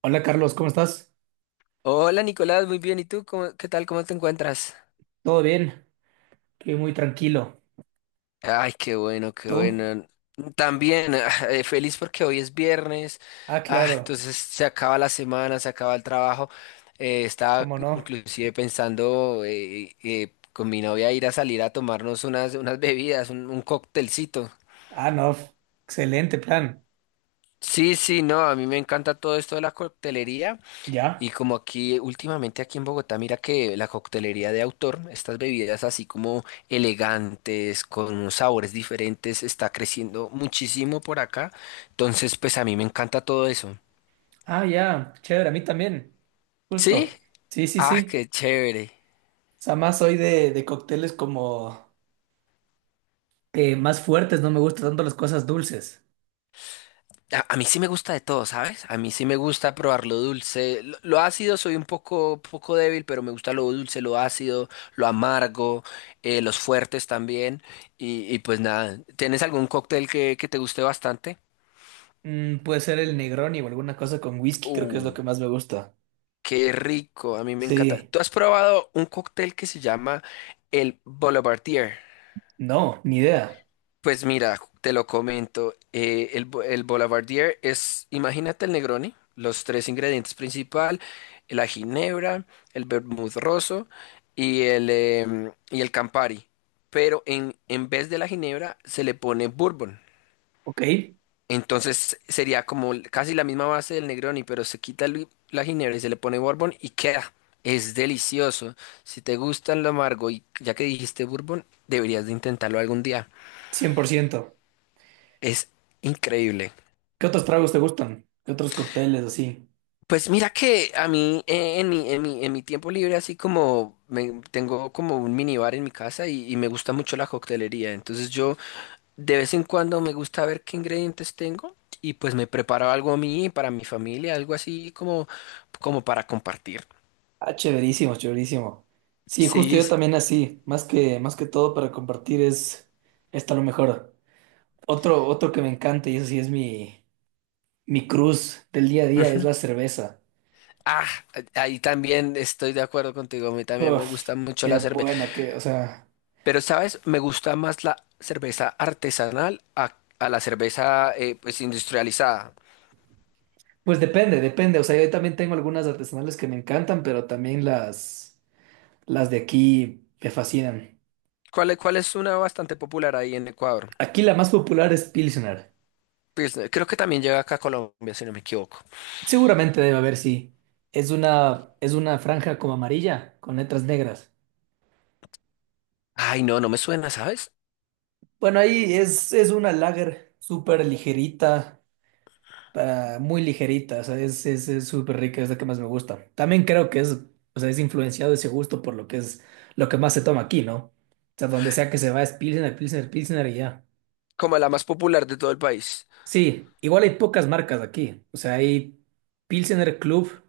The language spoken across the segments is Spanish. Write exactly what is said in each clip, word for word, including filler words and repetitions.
Hola Carlos, ¿cómo estás? Hola Nicolás, muy bien. ¿Y tú? ¿Cómo- ¿qué tal? ¿Cómo te encuentras? ¿Todo bien? Estoy muy tranquilo. Ay, qué bueno, qué ¿Tú? bueno. También ah, eh, feliz porque hoy es viernes. Ah, Ah, claro, entonces se acaba la semana, se acaba el trabajo. Eh, estaba ¿cómo no? inclusive pensando eh, eh, con mi novia ir a salir a tomarnos unas, unas bebidas, un, un cóctelcito. Ah, no, f- excelente plan. Sí, sí, no, a mí me encanta todo esto de la coctelería. Y ¿Ya? como aquí últimamente aquí en Bogotá, mira que la coctelería de autor, estas bebidas así como elegantes, con unos sabores diferentes, está creciendo muchísimo por acá. Entonces, pues a mí me encanta todo eso. Ah, ya, chévere, a mí también. ¿Sí? Justo. Sí, sí, Ah, sí. qué chévere. O sea, más soy de, de cócteles como eh, más fuertes, no me gustan tanto las cosas dulces. A, a mí sí me gusta de todo, ¿sabes? A mí sí me gusta probar lo dulce. Lo, lo ácido soy un poco, poco débil, pero me gusta lo dulce, lo ácido, lo amargo, eh, los fuertes también. Y, y pues nada, ¿tienes algún cóctel que, que te guste bastante? Mm, puede ser el Negroni o alguna cosa con whisky, creo que es lo Uh, que más me gusta. qué rico, a mí me encanta. Sí, ¿Tú has probado un cóctel que se llama el Boulevardier? no, ni idea. Pues mira, te lo comento, eh, el, bo- el Boulevardier es, imagínate el Negroni, los tres ingredientes principal, la ginebra, el vermut rosso y el, em, y el Campari, pero en, en vez de la ginebra se le pone bourbon. Ok, Entonces sería como casi la misma base del Negroni, pero se quita el- la ginebra y se le pone bourbon y queda. Es delicioso. Si te gusta lo amargo y ya que dijiste bourbon, deberías de intentarlo algún día. cien por ciento. Es increíble. ¿Qué otros tragos te gustan? ¿Qué otros cócteles así? Pues mira que a mí eh, en mi, en mi, en mi tiempo libre así como me- tengo como un minibar en mi casa y, y me gusta mucho la coctelería. Entonces yo de vez en cuando me gusta ver qué ingredientes tengo y pues me preparo algo a mí, para mi familia, algo así como, como para compartir. Ah, chéverísimo, chéverísimo. Sí, justo Sí, yo sí. también así, más que, más que todo para compartir es, está lo mejor. Otro, otro que me encanta y eso sí es mi, mi cruz del día a día es Ujú. la cerveza. Ah, ahí también estoy de acuerdo contigo. A mí también me Uf, gusta mucho qué la cerveza. buena, que, o sea, Pero, ¿sabes? Me gusta más la cerveza artesanal a, a la cerveza eh, pues industrializada. pues depende, depende. O sea, yo también tengo algunas artesanales que me encantan, pero también las, las de aquí me fascinan. ¿Cuál, es- cuál es una bastante popular ahí en Ecuador? Aquí la más popular es Pilsner. Pues eh, creo que también llega acá a Colombia, si no me equivoco. Seguramente debe haber, sí. Es una, es una franja como amarilla con letras negras. Ay, no, no me suena, ¿sabes? Bueno, ahí es, es una lager súper ligerita, ah, muy ligerita, o sea, es, es, es súper rica, es la que más me gusta. También creo que es, o sea, es influenciado ese gusto por lo que es, lo que más se toma aquí, ¿no? O sea, donde sea que se va es Pilsener, Pilsener, Pilsener y ya. Como la más popular de todo el país. Sí, igual hay pocas marcas aquí, o sea, hay Pilsener Club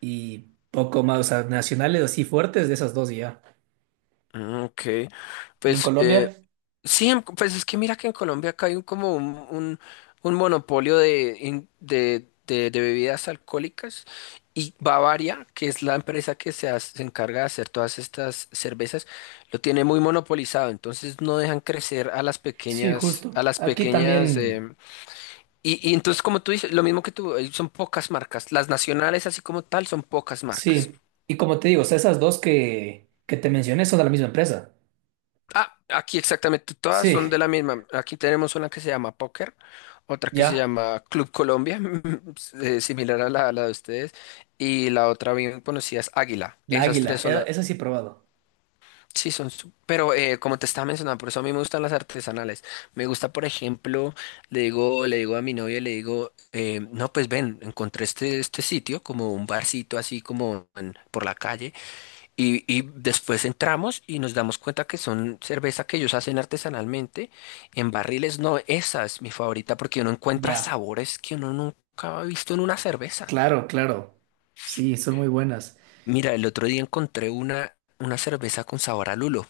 y poco más, o sea, nacionales así fuertes de esas dos y ya. Ah, ok, ¿Y en pues eh, Colombia? sí, en- pues es que mira que en Colombia acá hay un, como un, un, un monopolio de, in- de, de, de bebidas alcohólicas y Bavaria, que es la empresa que se, hace- se encarga de hacer todas estas cervezas, lo tiene muy monopolizado, entonces no dejan crecer a las Sí, pequeñas, justo. a las Aquí pequeñas, también. em, y, y entonces como tú dices, lo mismo que tú, eh, son pocas marcas, las nacionales así como tal son pocas marcas. Sí, y como te digo, o sea, esas dos que, que te mencioné son de la misma empresa. Ah, aquí exactamente todas son Sí, de la misma. Aquí tenemos una que se llama Póker, otra que se ya, llama Club Colombia, eh, similar a la, la de ustedes, y la otra bien conocida es Águila. la Esas águila, tres son e- las... esa sí he probado. Sí, son... su- Pero eh, como te estaba mencionando, por eso a mí me gustan las artesanales. Me gusta, por ejemplo, le digo, le digo a mi novia, le digo, eh, no, pues ven, encontré este, este sitio, como un barcito así como en- por la calle. Y, y después entramos y nos damos cuenta que son cerveza que ellos hacen artesanalmente en barriles. No, esa es mi favorita porque uno encuentra Ya, sabores que uno nunca ha visto en una cerveza. claro, claro. Sí, son muy buenas. Mira, el otro día encontré una, una cerveza con sabor a lulo.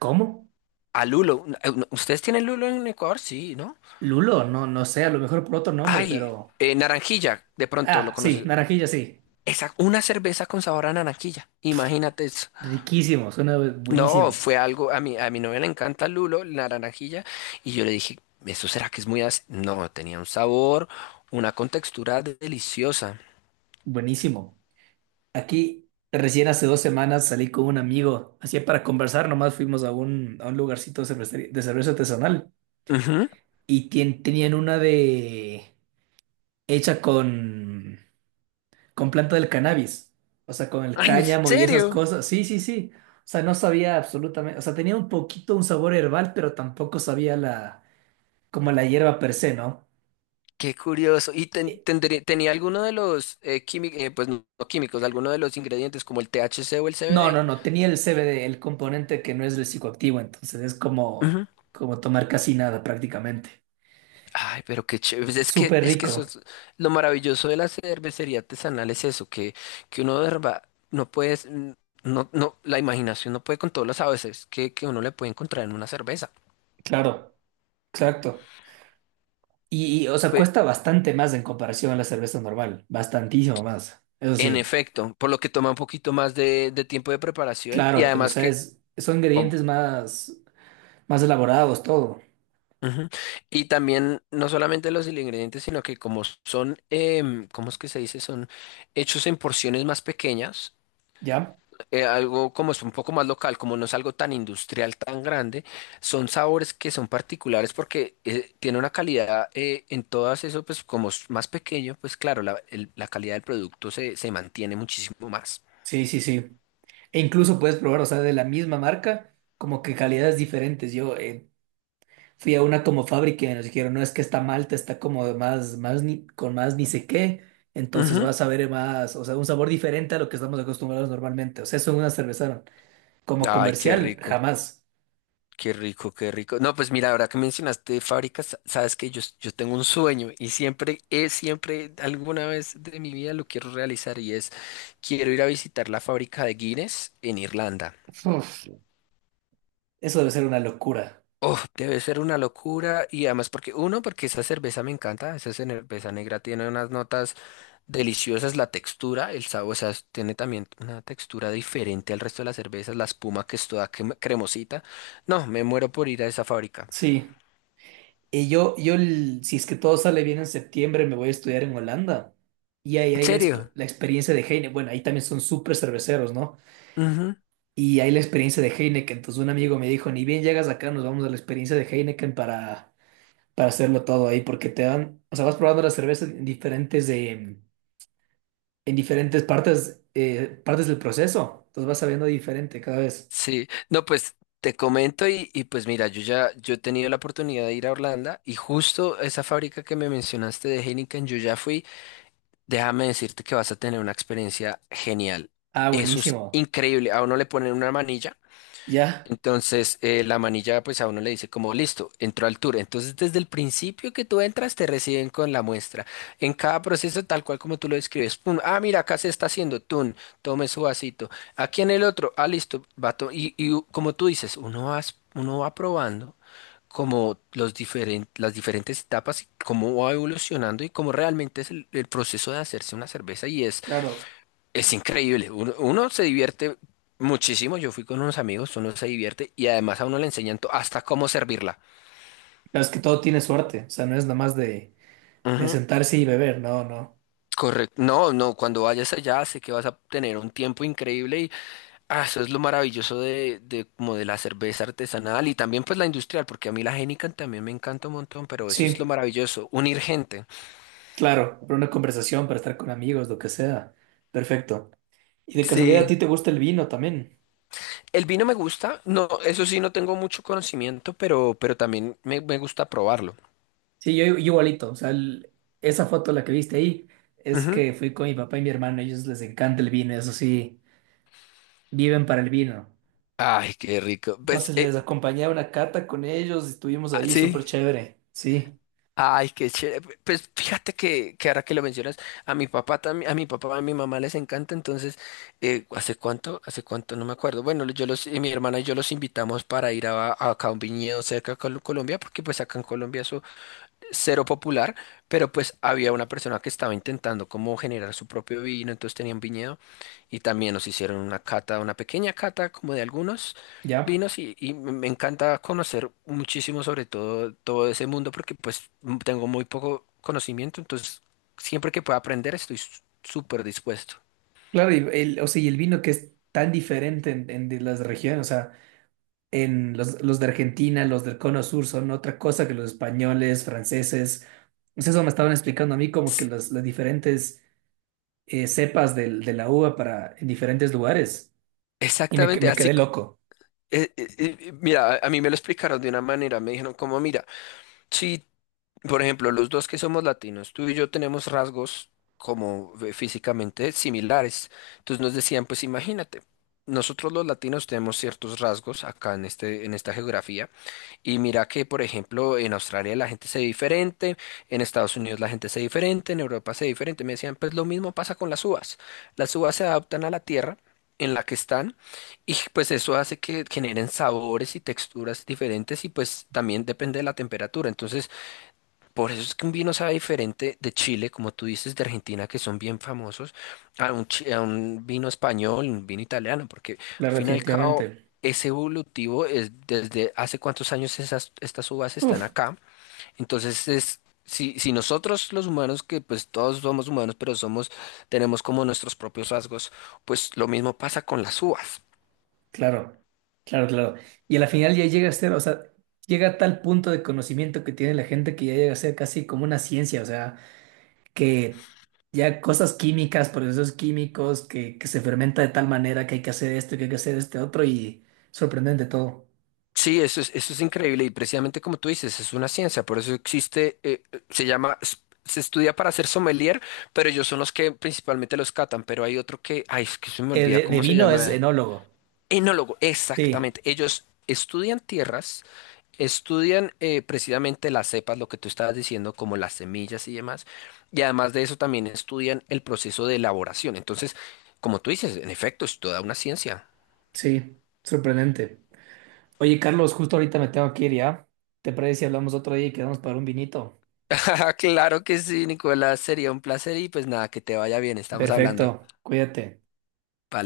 ¿Cómo? A lulo. Eh, no, ¿ustedes tienen lulo en Ecuador? Sí, ¿no? Lulo, no, no sé, a lo mejor por otro nombre, Ay, pero... eh, naranjilla, de pronto lo Ah, sí, conoces. naranjilla, sí. Esa, una cerveza con sabor a naranjilla. Imagínate, eso. Riquísimo, suena No, buenísimo, fue algo, a mi, a mi novia le encanta lulo, la naranjilla, y yo le dije, ¿eso será que es muy ácido? No, tenía un sabor, una contextura de- deliciosa. buenísimo. Aquí, recién hace dos semanas salí con un amigo, así para conversar, nomás fuimos a un, a un lugarcito de cervecería- de cerveza artesanal Ujú. y tien- tenían una de... hecha con, con planta del cannabis, o sea, con el Ay, ¿en cáñamo y esas serio? cosas. Sí, sí, sí. O sea, no sabía absolutamente, o sea, tenía un poquito un sabor herbal, pero tampoco sabía la, como la hierba per se, ¿no? Qué curioso. ¿Y ten- Eh, tendré- tenía alguno de los químicos, pues no no químicos, alguno de los ingredientes como el T H C o el No, C B D? no, no, tenía el C B D, el componente que no es el psicoactivo, entonces es como, como tomar casi nada prácticamente. Ay, pero qué chévere. Pues es que, Súper es que rico, eso es lo maravilloso de la cervecería artesanal es eso, que, que uno de verdad no puedes, mm, no, no, la imaginación no puede con todos los sabores que, que uno le puede encontrar en una cerveza. claro, exacto. Y, y, o sea, Pues, cuesta bastante más en comparación a la cerveza normal, bastantísimo más, eso en sí. efecto, por lo que toma un poquito más de, de tiempo de preparación y Claro, pues, o además sea, que es- son como ingredientes más, más elaborados, todo, ujú. Y también no solamente los ingredientes, sino que como son, em, ¿cómo es que se dice? Son hechos en porciones más pequeñas. ¿ya? Eh, algo como es un poco más local, como no es algo tan industrial, tan grande, son sabores que son particulares porque eh, tiene una calidad eh, en todas eso, pues como es más pequeño, pues claro, la, el- la calidad del producto se, se mantiene muchísimo más. Sí, sí, sí. E incluso puedes probar, o sea, de la misma marca, como que calidades diferentes. Yo eh, fui a una como fábrica y nos dijeron, no, es que esta malta está como de más, más ni- con más ni sé qué, entonces Ujú. vas a ver más, o sea, un sabor diferente a lo que estamos acostumbrados normalmente. O sea, eso en una cerveza, como Ay, qué comercial, rico, jamás. qué rico, qué rico. No, pues mira, ahora que mencionaste fábricas, sa- sabes que yo, s- yo tengo un sueño y siempre, es siempre, alguna vez de mi vida lo quiero realizar y es, quiero ir a visitar la fábrica de Guinness en Irlanda. Uf, eso debe ser una locura. Oh, debe ser una locura y además porque uno, porque esa cerveza me encanta, esa cerveza negra tiene unas notas deliciosas, la textura, el sabor, o sea, es- tiene también una textura diferente al resto de las cervezas, la espuma que es toda crem- cremosita. No, me muero por ir a esa fábrica. Sí. Y yo, yo, el- si es que todo sale bien en septiembre, me voy a estudiar en Holanda. Y ahí ¿En hay la, exp- serio? la experiencia de Heineken. Bueno, ahí también son súper cerveceros, ¿no? Ujú. Y hay la experiencia de Heineken. Entonces un amigo me dijo, ni bien llegas acá, nos vamos a la experiencia de Heineken para, para hacerlo todo ahí, porque te dan, o sea, vas probando las cervezas en diferentes, eh, en diferentes partes, eh, partes del proceso. Entonces vas sabiendo diferente cada vez. Sí, no, pues te comento y, y pues mira, yo ya yo he tenido la oportunidad de ir a Orlando y justo esa fábrica que me mencionaste de Heineken, yo ya fui. Déjame decirte que vas a tener una experiencia genial. Ah, Eso es buenísimo. increíble. A uno le ponen una manilla. Ya. Entonces, eh, la manilla, pues a uno le dice como, listo, entró al tour. Entonces, desde el principio que tú entras, te reciben con la muestra. En cada proceso, tal cual como tú lo describes, pum, ah, mira, acá se está haciendo, tun, tome su vasito. Aquí en el otro, ah, listo, va to- y, y u- como tú dices, uno va, uno va probando como los diferen- las diferentes etapas y cómo va evolucionando y cómo realmente es el, el proceso de hacerse una cerveza. Y es Claro. es increíble, uno, uno se divierte muchísimo, yo fui con unos amigos, uno se divierte y además a uno le enseñan to- hasta cómo servirla. Claro, es que todo tiene suerte. O sea, no es nada más de, de Ujú, sentarse y beber. No, no. correcto, no, no, cuando vayas allá sé que vas a tener un tiempo increíble y ah, eso es lo maravilloso de, de como de la cerveza artesanal y también pues la industrial, porque a mí la Heineken también me encanta un montón, pero eso es Sí, lo maravilloso, unir gente. claro, para una conversación, para estar con amigos, lo que sea. Perfecto. Y de casualidad, ¿a Sí, ti te gusta el vino también? el vino me gusta, no, eso sí no tengo mucho conocimiento, pero, pero también me, me gusta probarlo. Sí, yo, yo igualito, o sea, el- esa foto la que viste ahí es Ujú. que fui con mi papá y mi hermano, a ellos les encanta el vino, eso sí, viven para el vino. Ay, qué rico. Pues, Entonces eh, les acompañé a una cata con ellos estuvimos ah, ahí sí. súper chévere. Sí. Ay, qué chévere. Pues fíjate que, que ahora que lo mencionas, a mi papá también, a mi papá, a mi mamá les encanta, entonces, eh, ¿hace cuánto? ¿Hace cuánto? No me acuerdo. Bueno, yo los, eh, mi hermana y yo los invitamos para ir a, a acá a un viñedo cerca de Col- Colombia, porque pues acá en Colombia eso cero popular, pero pues había una persona que estaba intentando como generar su propio vino, entonces tenían viñedo y también nos hicieron una cata, una pequeña cata como de algunos ¿Ya? vinos y, y me encanta conocer muchísimo sobre todo todo ese mundo porque pues m- tengo muy poco conocimiento, entonces siempre que pueda aprender estoy s- súper dispuesto. Claro, y el, o sea, y el vino que es tan diferente en, en de las regiones, o sea, en los, los de Argentina, los del Cono Sur son otra cosa que los españoles, franceses. Pues eso me estaban explicando a mí como que S- las, las diferentes eh, cepas del- de la uva para en diferentes lugares. Y me, que- Exactamente, me quedé así, co- loco, eh, eh, eh, mira, a a mí me lo explicaron de una manera, me dijeron como, mira, si por ejemplo, los dos que somos latinos, tú y yo tenemos rasgos como eh, físicamente similares. Entonces nos decían, pues imagínate, nosotros los latinos tenemos ciertos rasgos acá en este, en esta geografía. Y mira que, por ejemplo, en Australia la gente se ve diferente, en Estados Unidos la gente se ve diferente, en Europa se ve diferente. Me decían, pues lo mismo pasa con las uvas. Las uvas se adaptan a la tierra en la que están y pues eso hace que generen sabores y texturas diferentes y pues también depende de la temperatura. Entonces, por eso es que un vino sabe diferente de Chile, como tú dices, de Argentina, que son bien famosos, a un, chi- a un vino español, un vino italiano, porque al claro, fin y al cabo definitivamente. es evolutivo, es desde hace cuántos años esas, estas uvas están Uf, acá. Entonces es, si, si nosotros los humanos, que pues todos somos humanos, pero somos, tenemos como nuestros propios rasgos, pues lo mismo pasa con las uvas. claro, claro, claro. Y a la final ya llega a ser, o sea, llega a tal punto de conocimiento que tiene la gente que ya llega a ser casi como una ciencia, o sea, que ya cosas químicas, procesos químicos, que, que se fermenta de tal manera que hay que hacer esto, que hay que hacer este otro y sorprendente todo. Sí, eso es, eso es increíble y precisamente como tú dices, es una ciencia, por eso existe, eh, se llama, s- se estudia para ser sommelier, pero ellos son los que principalmente los catan, pero hay otro que, ay, es que se me Eh, olvida de, de cómo se vino es llama, enólogo. enólogo, Sí, exactamente, ellos estudian tierras, estudian eh, precisamente las cepas, lo que tú estabas diciendo, como las semillas y demás, y además de eso también estudian el proceso de elaboración, entonces, como tú dices, en efecto, es toda una ciencia. sí, sorprendente. Oye, Carlos, justo ahorita me tengo que ir ya. ¿Te parece si hablamos otro día y quedamos para un vinito? Claro que sí, Nicolás, sería un placer y pues nada, que te vaya bien, estamos hablando. Perfecto, cuídate. Vale.